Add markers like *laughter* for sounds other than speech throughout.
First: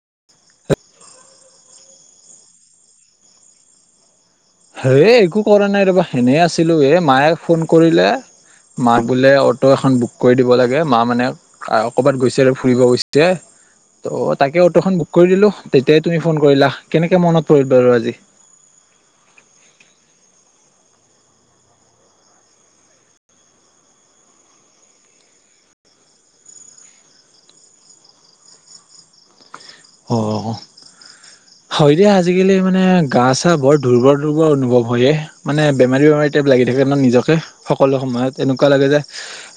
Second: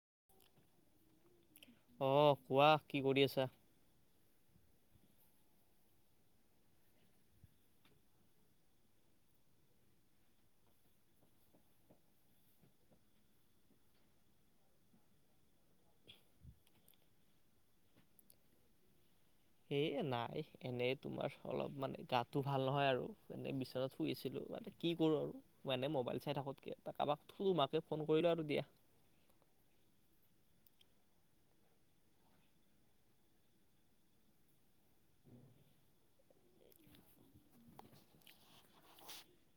*unintelligible* অহ কোৱা, কি কৰি আছা হে একো কৰা নাই ৰবা এনেই আছিলোঁ এই মায়ে ফোন কৰিলে মা বোলে অটো এখন বুক কৰি দিব লাগে মা মানে কৰবাত গৈছে আৰু ফুৰিব গৈছে, ত' তাকে অটোখন বুক কৰি দিলোঁ, তেতিয়াই তুমি ফোন কৰিলা কেনেকৈ মনত পৰিল বাৰু আজি এ নাই এনেই তোমাৰ অলপ মানে গাটো ভাল নহয় আৰু এনে বিচনাত শুইছিলোঁ মানে কি কৰোঁ আৰু এনেই মোবাইল চাই থকাতকে কাৰোবাক তোমাকে ফোন কৰিলো আৰু দিয়া অ হয় দিয়া আজিকালি মানে গা চা বৰ দুৰ্বল দুৰ্বল অনুভৱ হয়য়ে মানে বেমাৰী বেমাৰী টাইপ লাগি থাকে নহ নিজকে সকলো সময়ত এনেকুৱা লাগে যে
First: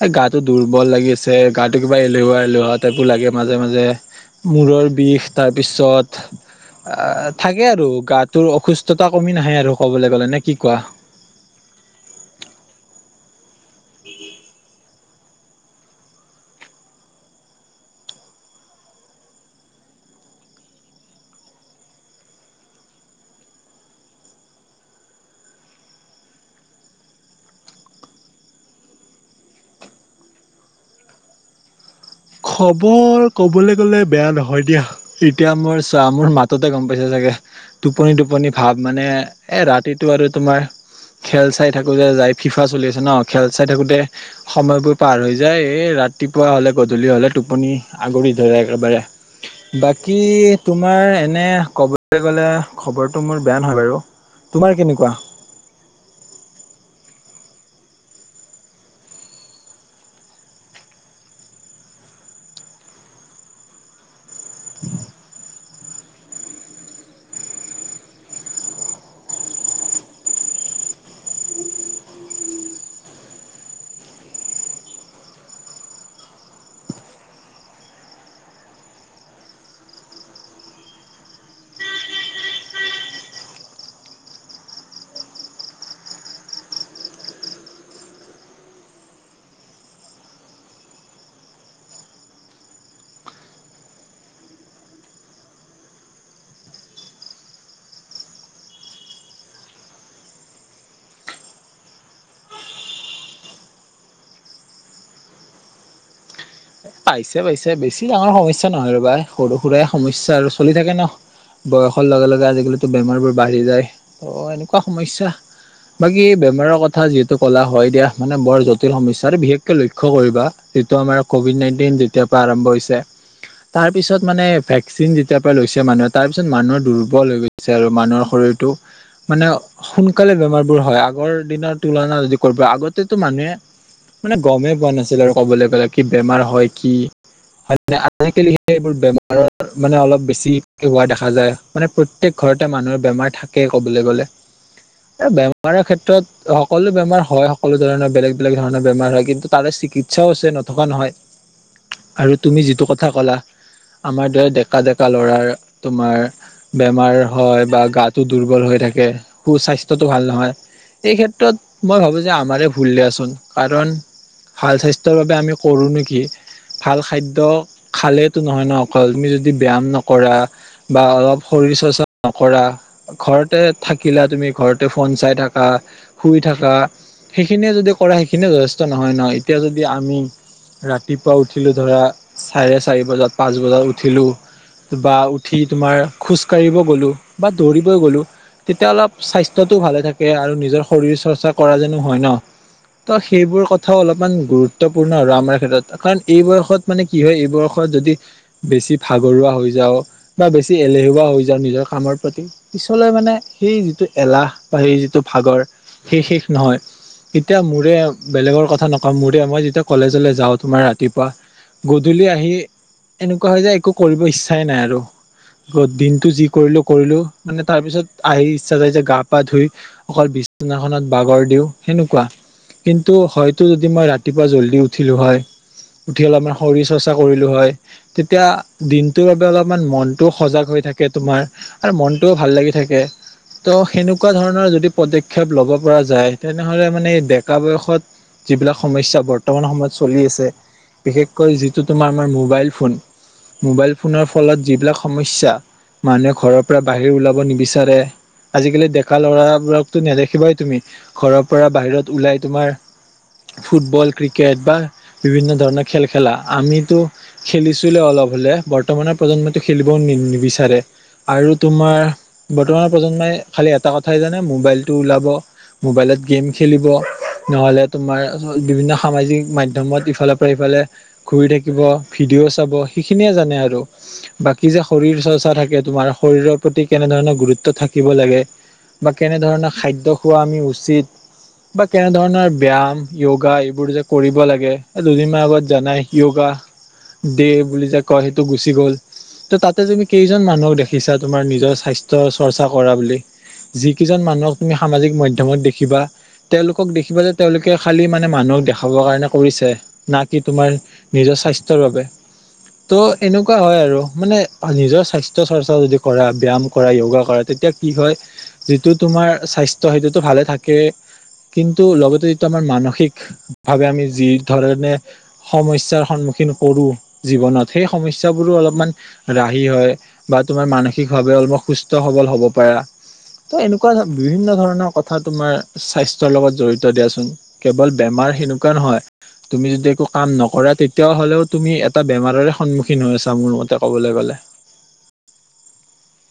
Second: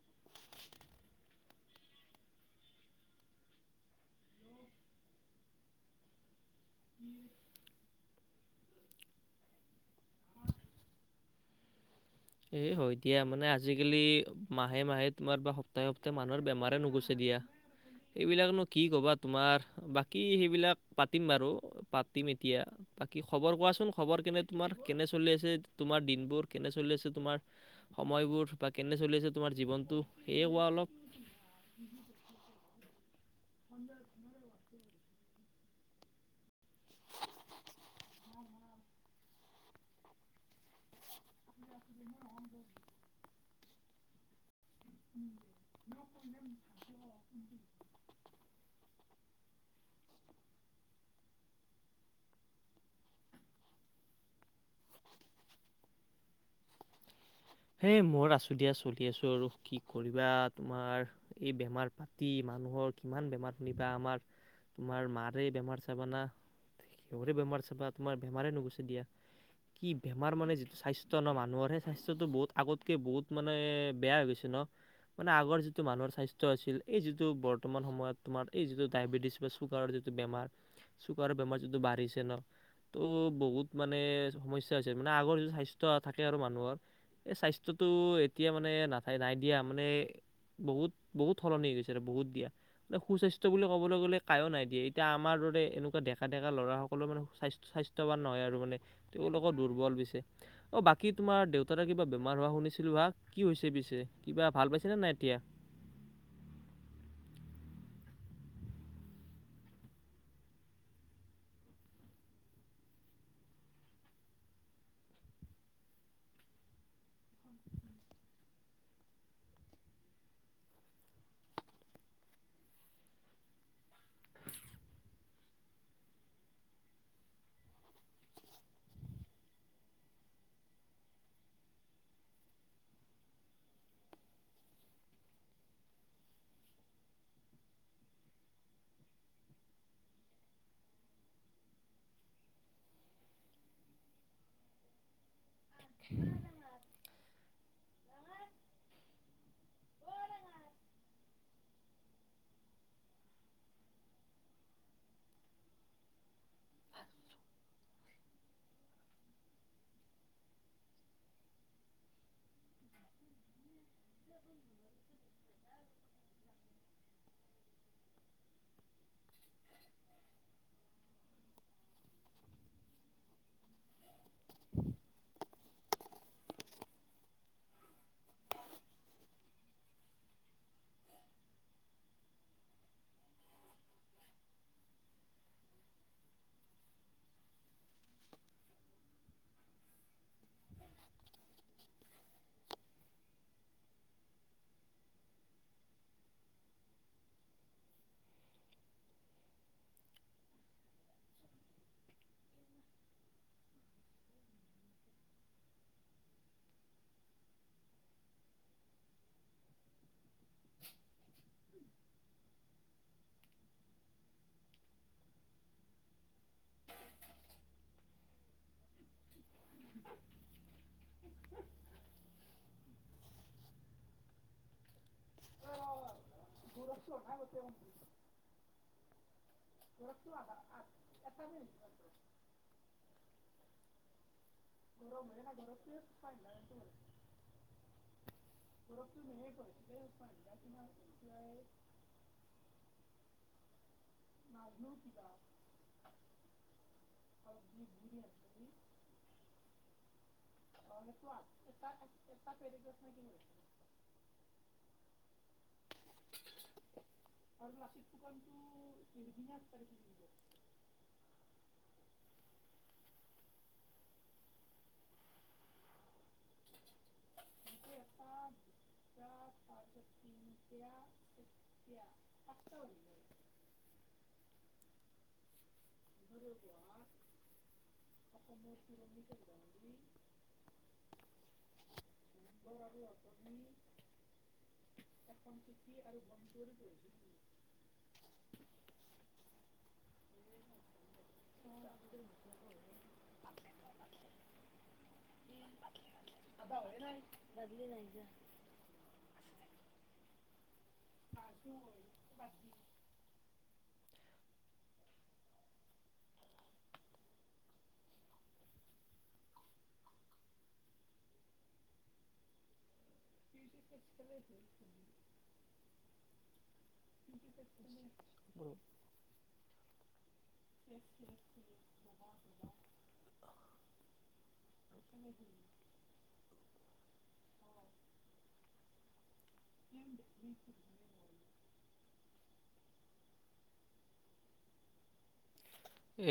এই গাটো দুৰ্বল লাগি আছে, গাটো কিবা এলেহুৱা এলেহুৱা টাইপো লাগে, মাজে মাজে মূৰৰ বিষ তাৰ পিছত থাকে আৰু গাটোৰ অসুস্থতা কমি নাহে আৰু কবলৈ গলে নে কি কোৱা এই হয় দিয়া মানে আজিকালি মাহে মাহে তোমাৰ বা সপ্তাহে সপ্তাহে মানুহৰ বেমাৰে নুগুছে দিয়া এইবিলাকনো কি ক'বা তোমাৰ বাকী সেইবিলাক পাতিম বাৰু পাতিম এতিয়া বাকী খবৰ কোৱাচোন খবৰ কেনে তোমাৰ কেনে চলি আছে তোমাৰ দিনবোৰ কেনে চলি আছে তোমাৰ সময়বোৰ বা কেনে চলি আছে তোমাৰ জীৱনটো সেয়ে কোৱা অলপ খবৰ ক'বলৈ গ'লে বেয়া নহয় দিয়া এতিয়া মোৰ চোৱা মোৰ মাততে গম পাইছে চাগে টোপনি টোপনি ভাৱ মানে এ ৰাতিটো আৰু তোমাৰ খেল চাই থাকোতে যাই ফিফা চলি আছে ন খেল চাই থাকোতে সময়বোৰ পাৰ হৈ যায় এ ৰাতিপুৱা হলে গ টোপনি আগুৰি ধৰে একেবাৰে বাকী তোমাৰ এনে ক'বলৈ গ'লে খবৰটো মোৰ বেয়া নহয় বাৰু তোমাৰ কেনেকুৱা হেই মোৰ আচো দিয়া চলি আছোঁ আৰু কি কৰিবা তোমাৰ এই বেমাৰ পাতি মানুহৰ কিমান বেমাৰ শুনিবা আমাৰ তোমাৰ মাৰে বেমাৰ চাবানা সিহৰে বেমাৰ চাবা তোমাৰ বেমাৰে নুগুছে দিয়া কি বেমাৰ মানে যিটো স্বাস্থ্য ন মানুহৰ সেই স্বাস্থ্যটো বহুত আগতকে বহুত মানে বেয়া হৈ গৈছে ন মানে আগৰ যিটো মানুহৰ স্বাস্থ্য আছিল এই যিটো বৰ্তমান সময়ত তোমাৰ এই যিটো ডায়েবেটিছ বা চুগাৰ যিটো বেমাৰ চুগাৰ বেমাৰ যিটো বাঢ়িছে ন ত' বহুত মানে সমস্যা হৈছে মানে আগৰ যিটো স্বাস্থ্য থাকে আৰু মানুহৰ এই স্বাস্থ্যটো এতিয়া মানে নাথাই নাই দিয়া মানে বহুত বহুত সলনি গৈছে আৰু বহুত দিয়া। মানে সুস্বাস্থ্য বুলি ক'বলৈ গ'লে কায়ো নাই দিয়ে এতিয়া আমাৰ দৰে এনেকুৱা ডেকা ডেকা ল'ৰাসকলৰ মানে সুস্বাস্থ্য স্বাস্থ্যৱান নহয় আৰু মানে তেওঁলোকৰ দুৰ্বল পিছে অ বাকী তোমাৰ দেউতাৰে কিবা বে বেমাৰ হোৱা শুনিছিলো হাক কি হৈছে পিছে কিবা ভাল পাইছেনে নাই এতিয়া পাইছে পাইছে বেছি ডাঙৰ সমস্যা নহয় ৰবা সৰু সুৰাই সমস্যা আৰু চলি থাকে ন বয়সৰ লগে লগে আজিকালিতো বেমাৰ বোৰ বাঢ়ি যায় ত এনেকুৱা সমস্যা বাকী বেমাৰৰ কথা যিহেতু কলা হয় দিয়া মানে বৰ জটিল সমস্যা আৰু বিশেষকে লক্ষ্য কৰিবা যিটো আমাৰ কভিড নাইন টিন যেতিয়াৰ পৰা আৰম্ভ হৈছে তাৰ পিছত মানে ভেকচিন যেতিয়া পৰা লৈছে মানুহে তাৰ পিছত মানুহৰ দুৰ্বল হৈ গৈছে আৰু মানুহৰ শৰীৰটো মানে সোনকালে বেমাৰবোৰ হয় আগৰ দিনৰ তুলনা যদি কৰিব আগতেতো মানুহে মানে গমেই পোৱা নাছিল আৰু ক'বলৈ গ'লে কি বেমাৰ হয় কি হয় নে আজিকালি সেই এইবোৰ বেমাৰৰ মানে অলপ বেছি হোৱা দেখা যায় মানে প্ৰত্যয়েক ঘৰতে মানুহৰ বেমাৰ থাকেই কবলৈ গলে বেমাৰৰ ক্ষেত্ৰত সকলো বেমাৰ হয় সকলো ধৰণৰ বেলেগ বেলেগ ধৰণৰ বেমাৰ হয় কিন্তু তাৰে চিকিৎসাও আছে নথকা নহয় আৰু তুমি যিটো কথা ক'লা আমাৰ দৰে ডেকা ডেকা ল'ৰাৰ তোমাৰ বেমাৰ হয় বা গাটো দুৰ্বল হৈ থাকে সুস্বাস্থ্যটো ভাল নহয় এই ক্ষেত্ৰত মই ভাবোঁ যে আমাৰে ভুল দিয়াচোন কাৰণ ভাল স্বাস্থ্যৰ বাবে আমি কৰোঁ নেকি ভাল খাদ্য খালে টো নহয় ন অকল তুমি যদি ব্যয়ায়াম নকৰা বা অলপ শৰীৰ চৰ্চা নকৰা ঘৰতে থাকিলা তুমি ঘৰতে ফোন চাই থাকা শুই থাকা সেইখিনিয়ে যদি কৰা সেইখিনিয়ে যথেষ্ট নহয় ন এতিয়া যদি আমি ৰাত ৰাতিপুৱা উঠিলোঁ ধৰা চাৰে চাৰি বজাত পাঁচ বজাত উঠিলোঁ বা উঠি তোমাৰ খোজকাঢ়িব গ'লোঁ বা দৌৰিবই গ'লোঁ তেতিয়া অলপ স্বাস্থ্যটো ভালে থাকে আৰু নিজৰ শৰীৰ চৰ্চা কৰা যেনো হয় ন ত সেইবোৰ কথাও অলপমান গুৰুত্বপূৰ্ণ আৰু আমাৰ ক্ষেত্ৰত এইখন এই বয়সত মানে কি হয়, এই বয়সত যদি বেছি ভাগৰুৱা হৈ যাও বা বেছি এলেহুৱা হৈ যাও নিজৰ কামৰ প্ৰতি পিছলৈ মানে, সেই যিটো এলাহ বা সেই যিটো ভাগৰ সেই শেষ নহয়। এতিয়া মোৰে বেলেগৰ কথা নকও, মোৰে মই যেতিয়া কলেজলৈ যাও। তোমাৰ ৰাতিপুৱা গধূলি আহি এনেকুৱা হয় যে একো কৰিব ইচ্ছাই নাই আৰু গ দিনটো যি কৰিলো - কৰিলো। মানে তাৰপিছত আহি ইচ্ছা যায় যে গা পা ধুই অকল বিছনাখনত বাগৰ দি। উহ, কেনেকুৱা কিন্তু হয়তো দিনা ৰাতিপুৱা জল্দি উঠিলো হয়। উঠি পেলায় মই শৰীৰ চৰ্চা কৰিলো হয়, তেতিয়া দিন। তো এডালত ইমান মনটোও সজাগ হৈ থাকে তোমাৰ, এই মনটো ভাল লাগি থাকে। ত 'সেনেকুৱা ধৰ অ, যদি পদক্ষেপ ল'ব পৰা যায়, তেনেহ'লে মানে ডেকা বয়সত যিবিলাক সমস্যা বৰ্তমান সময়ত চলি আছে। বিশেষকৈ যিটো তোমাৰ আমাৰ মোবাইল ফোন। মোবাইল। ফোনৰ ফলত যিবিলাক সমস্যা, মানুহে ঘৰৰ পৰা বাহিৰ ওলাব নিবিচাৰে। আজিকালি ডেকা ল'ৰাবোৰক। টোকা নেৰে। সবাই তুমি ঘৰৰ পৰা বাহিৰত ওলাই, তোমাৰ ফুটবল ক্ৰিকেট বা। বিভিন্ন ধৰণৰ খেল খেলা। আমিতো খেলিছোলো অলপ হ'লে, বৰ্তমানৰ প্ৰজন্মইো খেলিবও নি নিবিচাৰে, আৰু তোমাৰ আমাৰ বৰ্তমান প্ৰজন্মই খালি এটা কথাই জানে, মোবাইলতটো ওলাব, মোবাইলত গেম খেলিব নহ'লে। তোমাৰ আজি বিভিন্ন সামাজিক মাধ্যমত। ইফালৰ পৰা ইফালে ঘুৰি থাকিব ভিডিঅ' চাব, সেইখিনিয়ে জানে আৰু বাকী যে শৰীৰ চৰ্চা থাকে। তোমাৰ শৰীৰৰ প্ৰতি কেনে ধৰণৰ গুৰুত্ব থাকিব লাগে, বা কেনে ধৰণৰ খাদ্য খোৱা আমি উচিত বা কেনে ধৰণৰ? ব্যায়াম, য়োগা এইবোৰ যে কৰিব লাগে। দুদিন মান আগত জানাই য়োগা দে বুলি যে কয়। সেইটো গুচি গ'ল তাতে তুমি কেইজন মানুহক দেখিছা? তোমাৰ নিজৰ স্বাস্থ্যৰ চৰ্চা কৰা বুলি, যিকেইজন মানুহক তুমি সামাজিক মাধ্যমত দেখিবা, তেওঁলোকক দেখিবা যে তেওঁলোকে। কে খালী মানে মানুহক দেখাবৰ কাৰণে কৰিছে। বাকী তোমাৰ। নিজৰ স্বাস্থ্যৰ বাবে টো এনেকুৱা হয় আৰু মানে। নিজৰ স্বাস্থ্যৰ চৰ্চা যদি কৰা ব্যাম কৰা, য়োগা কৰা, তেতিয়া কি হয়, যিটো তোমাৰ স্বাস্থ্য হেবিতটো ভালে থাকে। কিন্তু লগতে দুটামান মানসিক। ভাবে আমি যি। নে সমস্যাৰ সন্মুখীন কৰো। জীৱনত সেই সমস্যাবোৰো অলপমান ৰাহি হয় বা তোমাৰ মানসিকভাৱে অলপ সুস্থ সৱল হ'ব পাৰা। তো এনেকুৱা বিভিন্ন ধৰণৰ কথা তোমাৰ স্বাস্থ্যৰ লগত জড়িত দিয়াচোন। কেৱল বেমাৰ সেনেকুৱা নহয়। তুমি যদি একো কাম নকৰা, তেতিয়া হ'লেও তুমি এটা বেমাৰৰ। সম্মুখীন হৈছা, মোৰ মতে ক'বলৈ গ'লে।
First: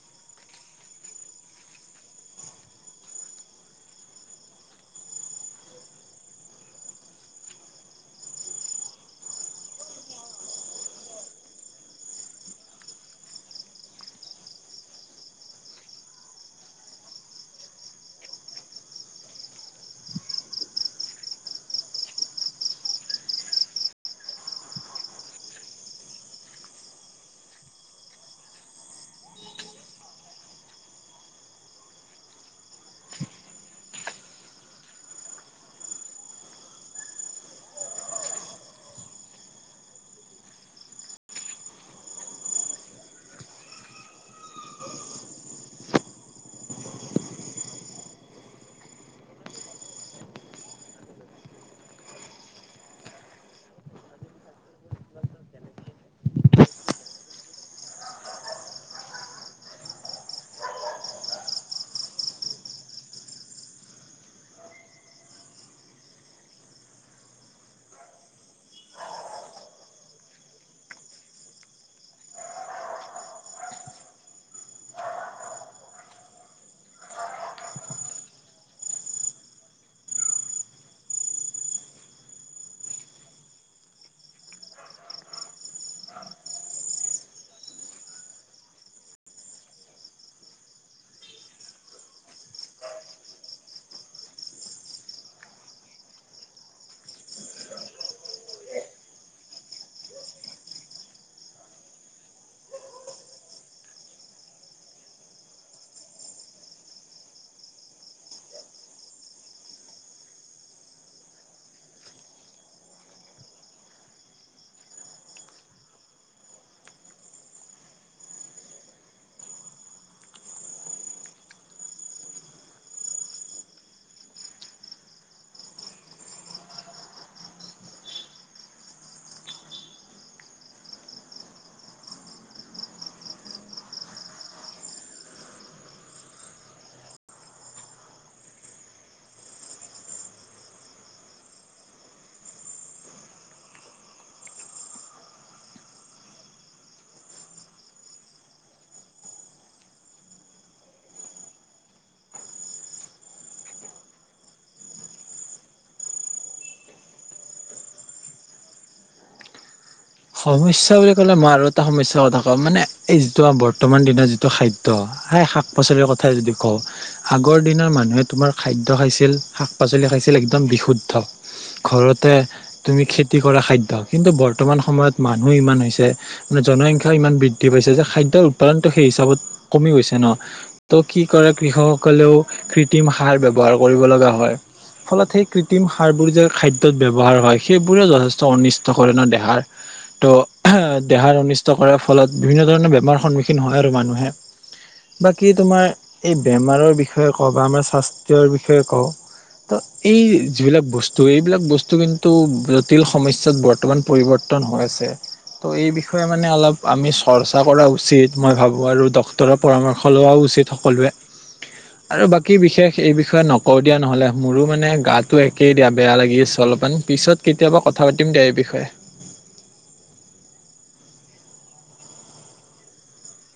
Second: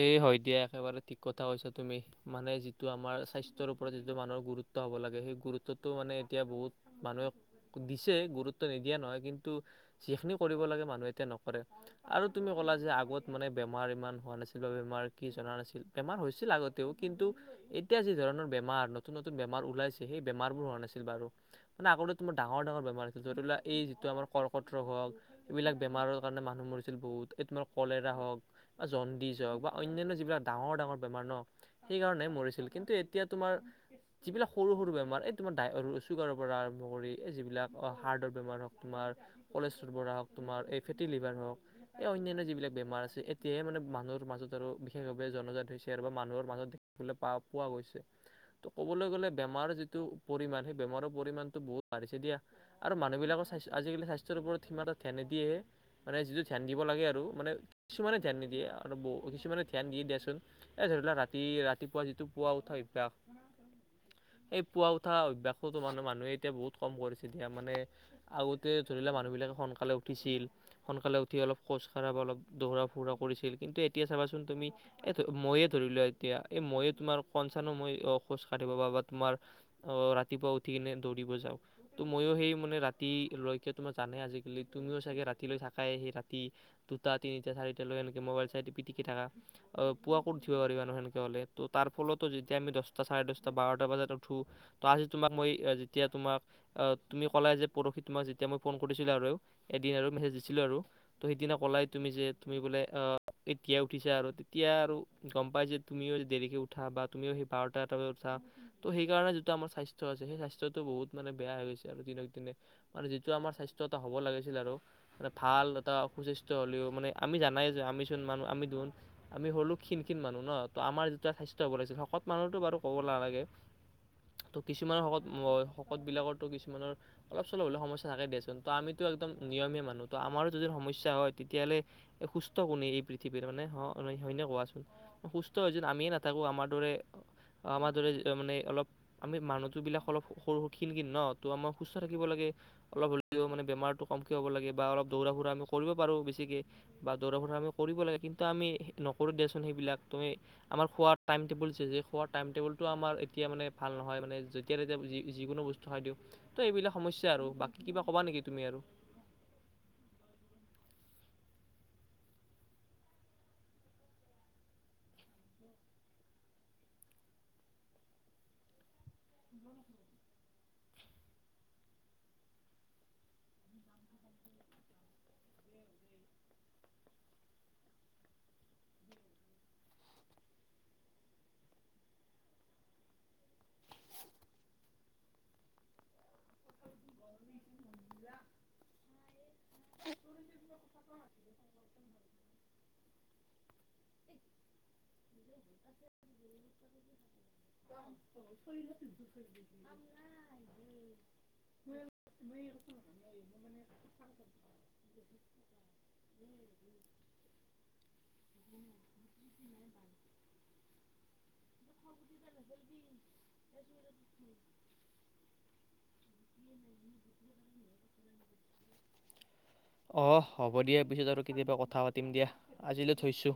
এই হয় দিয়া একেবাৰে ঠিক কথা কৈছা তুমি মানে যিটো আমাৰ স্বাস্থ্যৰ ওপৰত যিটো মানুহৰ গুৰুত্ব হ'ব লাগে সেই গুৰুত্বটো মানে এই হয় দিয়া এইবাৰ ঠিক কথা কৈছা তুমি এতিয়া মানে যিটো আমাৰ স্বাস্থ্যৰ পৰা যিটো মানুহে দিছে গুৰুত্ব হব লাগে সেইটগ্ এতিয়া নকৰে আৰু তুমি ক'লা যে আগত মানে বেমাৰ ইমান হোৱা নাছিল। বেমাৰ কি চনত আছিল বেমাৰ হৈছিল আগতেও কিন্তু এতিয়া যি ধৰণৰ বেমাৰ নতুন নতুন বেমাৰ ওলাইছে সেই বেমাৰ বোৰ হোৱা নাছিল বাৰু। মানে আগতে তোমাৰ ডাঙৰ ডাঙৰ বেমাৰ হৈছিল ধৰি লোৱা এই যিটো আমাৰ কৰ্কট ৰোগ হওঁক সেইবিলাকৰ বেমাৰৰ কাৰনে মানু্হ মৰিছিল বহুত। এ ধৰা কলেৰা হওক, জণ্ডিচ হওক বা অন্যান্য যিবিলাক ডাঙৰ ডাঙৰ বেমাৰ ন সেইকাৰণে মৰিছিল। কিন্তু এতিয়া তোমাৰ যিবিলাক সৰু সৰু বেমাৰ এ তোমাৰ ডাই, ছুগাৰ পৰা আৰম্ভ কৰি যিবিলাক হাৰ্টৰ বেমাৰ হওঁক তোমাৰ, কলেচ ৰোগ হওঁক তোমাৰ, এ ফেটি লিভাৰ হওঁক অ অন্যান্য যিবিলাক বেমাৰ আছে, এতিয়া হে মানে মানু্হ টো মাজত আৰু বিশেষভাৱে জনজাত হৈছে আৰু মানুহৰ মাজত দেখি পা পোৱা গৈছে। ত' ক'বলৈ গ'লে বেমাৰৰ যিটো পৰিমাণ হে বেমাৰ পৰিমাণ টো বহুত বাঢ়িছে দিয়া। আৰু মানুহ বিলাক স্বাস্থ্যৰ আজিকালি স্বাস্থ্যৰ উপৰত সিমান এটা ধ্যান নিদিয়ে হে, মানে যিটো ধ্যান দিব লাগে আৰু মানে কিছুমানে ধ্যান নিদিয়ে। আৰু বহু কিছুমানে ধ্যান দিয়া দিয়াচোন এই ধৰি লোৱা ৰাতি ৰাতিপুৱা যিটো পুৱা উঠা অভ্যাস সেই পুৱা উঠা অভ্যাসতো মানে মানুহে এতিয়া বহুত কম কৰিছে দিয়া মানে আগতে ধৰি লোৱা মানুহবিলাকে সোনকালে উঠিছিল সোনকালে উঠি অলপ খোজ খোজকাঢ়াব অলপ দৌৰা ফুৰা কৰিছিল কিন্তু এতিয়া চাবাচোন তুমি এ ময়ে ধৰিলোৱা এতিয়া এই মইয়ে তোমাৰ কনচানো মই খোজ কাঢ়িব বা বা তোমাৰ অ ৰাতিপুৱা উঠি কিনে দৌৰিব যাওঁ ত ময়ো সেই মানে ৰাতিলৈকে তোমাৰ জানে আজিকালি তুমিও চাগে ৰাতিলৈ থাকাই সেই ৰাতি দুটা তিনিটা চাৰিট লৈ একে মোবাইল পিটিকি থাকা আ, পুৱা ক'ত উঠিব পাৰিবানো সেনেকে হ'লে, ত' তাৰ ফলতো যেতিয়া আমি দচটা, চাৰে দচটা, বাৰটা বজাত উঠো, ত' আজি তোমাক মই যেতিয়া তোমাক‌ অ', তুমি ক'লাই যে, পৰহি তোমাক যেতিয়া মই ফোন কৰিছিলোঁ আৰু এদিন আৰু মেছেজ দিছিলোঁ আৰু ত' সেইদিনা ক'লাই তুমি যে, তুমি বোলে আ এতিয়াই উঠিছা আৰু তেতিয়া আৰু গম পাই যে, তুমিও দেৰিকে উঠা বা তুমিও সেই বাৰটা, এটা বজাত উঠা, ত' সেই কাৰণে যিটো আমাৰ স্বাস্থ্য আছে সেই স্বাস্থ্যটো বহুত মানে বেয়া হৈ গৈছে আৰু দিনক দিনে মানে যিটো আমাৰ স্বাস্থ্য এটা হ'ব লাগিছিল আৰু মানে ভাল এটা সুস্বাস্থ্য হ'লেও মানে আমি জানাই যে, আমি *unintelligible* আমি হলোঁ ক্ষীণ, ক্ষীণ মানুহ ন? ত' আমাৰ যেতিয়া স্বাস্থ্য হ'ব লাগিছিল শকত মানুহটো বাৰু ক'ব নালাগে, ত' কিছুমানৰ শকত, শকত বিলাকৰো কিছুমানৰ অলপ চলপ হ'লে সমস্যা থাকে দেচোন, ত' আমিতো একদম নিয়মীয়া মানুহ, ত' আমাৰো যদি সমস্যা হয়, তেতিয়াহ'লে সুস্থ কোন এই পৃথিৱীৰ মানে হ, হয়নে কোৱাচোন? সুস্থ হৈ যে, আমিয়ে নাথাকোঁ আমাৰ দৰে, আমাৰ দৰে মানে অলপ আমি মানুহটোবিলাক অলপ সৰু, সৰু ক্ষীণ, ক্ষীণ ন, ত'আমাৰ সুস্থ থাকিব লাগে অলপ হ'লেও মানে বেমাৰটো কমকৈ হ'ব লাগে বা অলপ দৌৰা ফুৰা আমি কৰিব পাৰোঁ বেছিকে বা দৌৰা ফুৰা আমি কৰিব লাগে কিন্তু আমি নকৰোঁ দিয়াচোন, সেইবিলাক তুমি আমাৰ খোৱাৰ টাইম টেবুল যে, যে, খোৱাৰ টাইম টেবুলটো আমাৰ এতিয়া মানে ভাল নহয় মানে যেতিয়া তেতিয়া যিকোনো বস্তু খাই দিওঁ, ত' এইবিলাক সমস্যা আৰু বাকী কিবা ক'বা নেকি তুমি আৰু? সমস্যা বুলি ক'লে মই আৰু এটা সমস্যাৰ কথা কম মানে এই যিটো বৰ্তমান দিনৰ যিটো খাদ্য সেই শাক পাচলিৰ কথাই যদি কওঁ, আগৰ দিনৰ মানুহে তোমাৰ খাদ্য খাইছিল, শাক পাচলি খাইছিল, একদম বিশুদ্ধ, ঘৰতে তুমি খেতি কৰা খাদ্য কিন্তু বৰ্তমান সময়ত মানুহ ইমান হৈছে মানে জনসংখ্যাও ইমান বৃদ্ধি পাইছে যে, খাদ্যৰ উৎপাদনটো সেই হিচাপত কমি গৈছে ন? ত' কি কৰে, কৃষকসকলেও কৃত্ৰিম সাৰ ব্যৱহাৰ কৰিব লগা হয়, ফলত সেই কৃত্ৰিম সাৰবোৰ যে, খাদ্যত ব্যৱহাৰ হয়, সেইবোৰে যথেষ্ট অনিষ্ট কৰে ন দেহাৰ ত' দেহাৰ অনিষ্ট কৰাৰ ফলত বিভিন্ন ধৰণৰ বেমাৰৰ সন্মুখীন হয়, আৰু মানুহে বাকী তোমাৰ এই বেমাৰৰ বিষয়ে কওঁ বা আমাৰ স্বাস্থ্যৰ বিষয়ে কওঁ, ত' এই যিবিলাক বস্তু এইবিলাক বস্তু কিন্তু জটিল সমস্যাত বৰ্তমান পৰিব *unintelligible* ত' এই বিষয়ে মানে অলপ আমি চৰ্চা কৰা উচিত মই ভাবোঁ আৰু ডক্তৰৰ পৰামৰ্শ লোৱা উচিত সকলোৱে, আৰু বাক কি বিশেষ এই বিষয়ে নকওঁ দিয়া নহ'লে, মোৰো মানে গাটো একেই দিয়া বেয়া লাগি অলপমান পিছত কেতিয়াবা কথা পাতিম দিয়া এই বিষয়ে। অ', হ'ব দিয়া, পিছত আৰু কেতিয়াবা কথা পাতিম দিয়া আজিলৈ থৈছোঁ।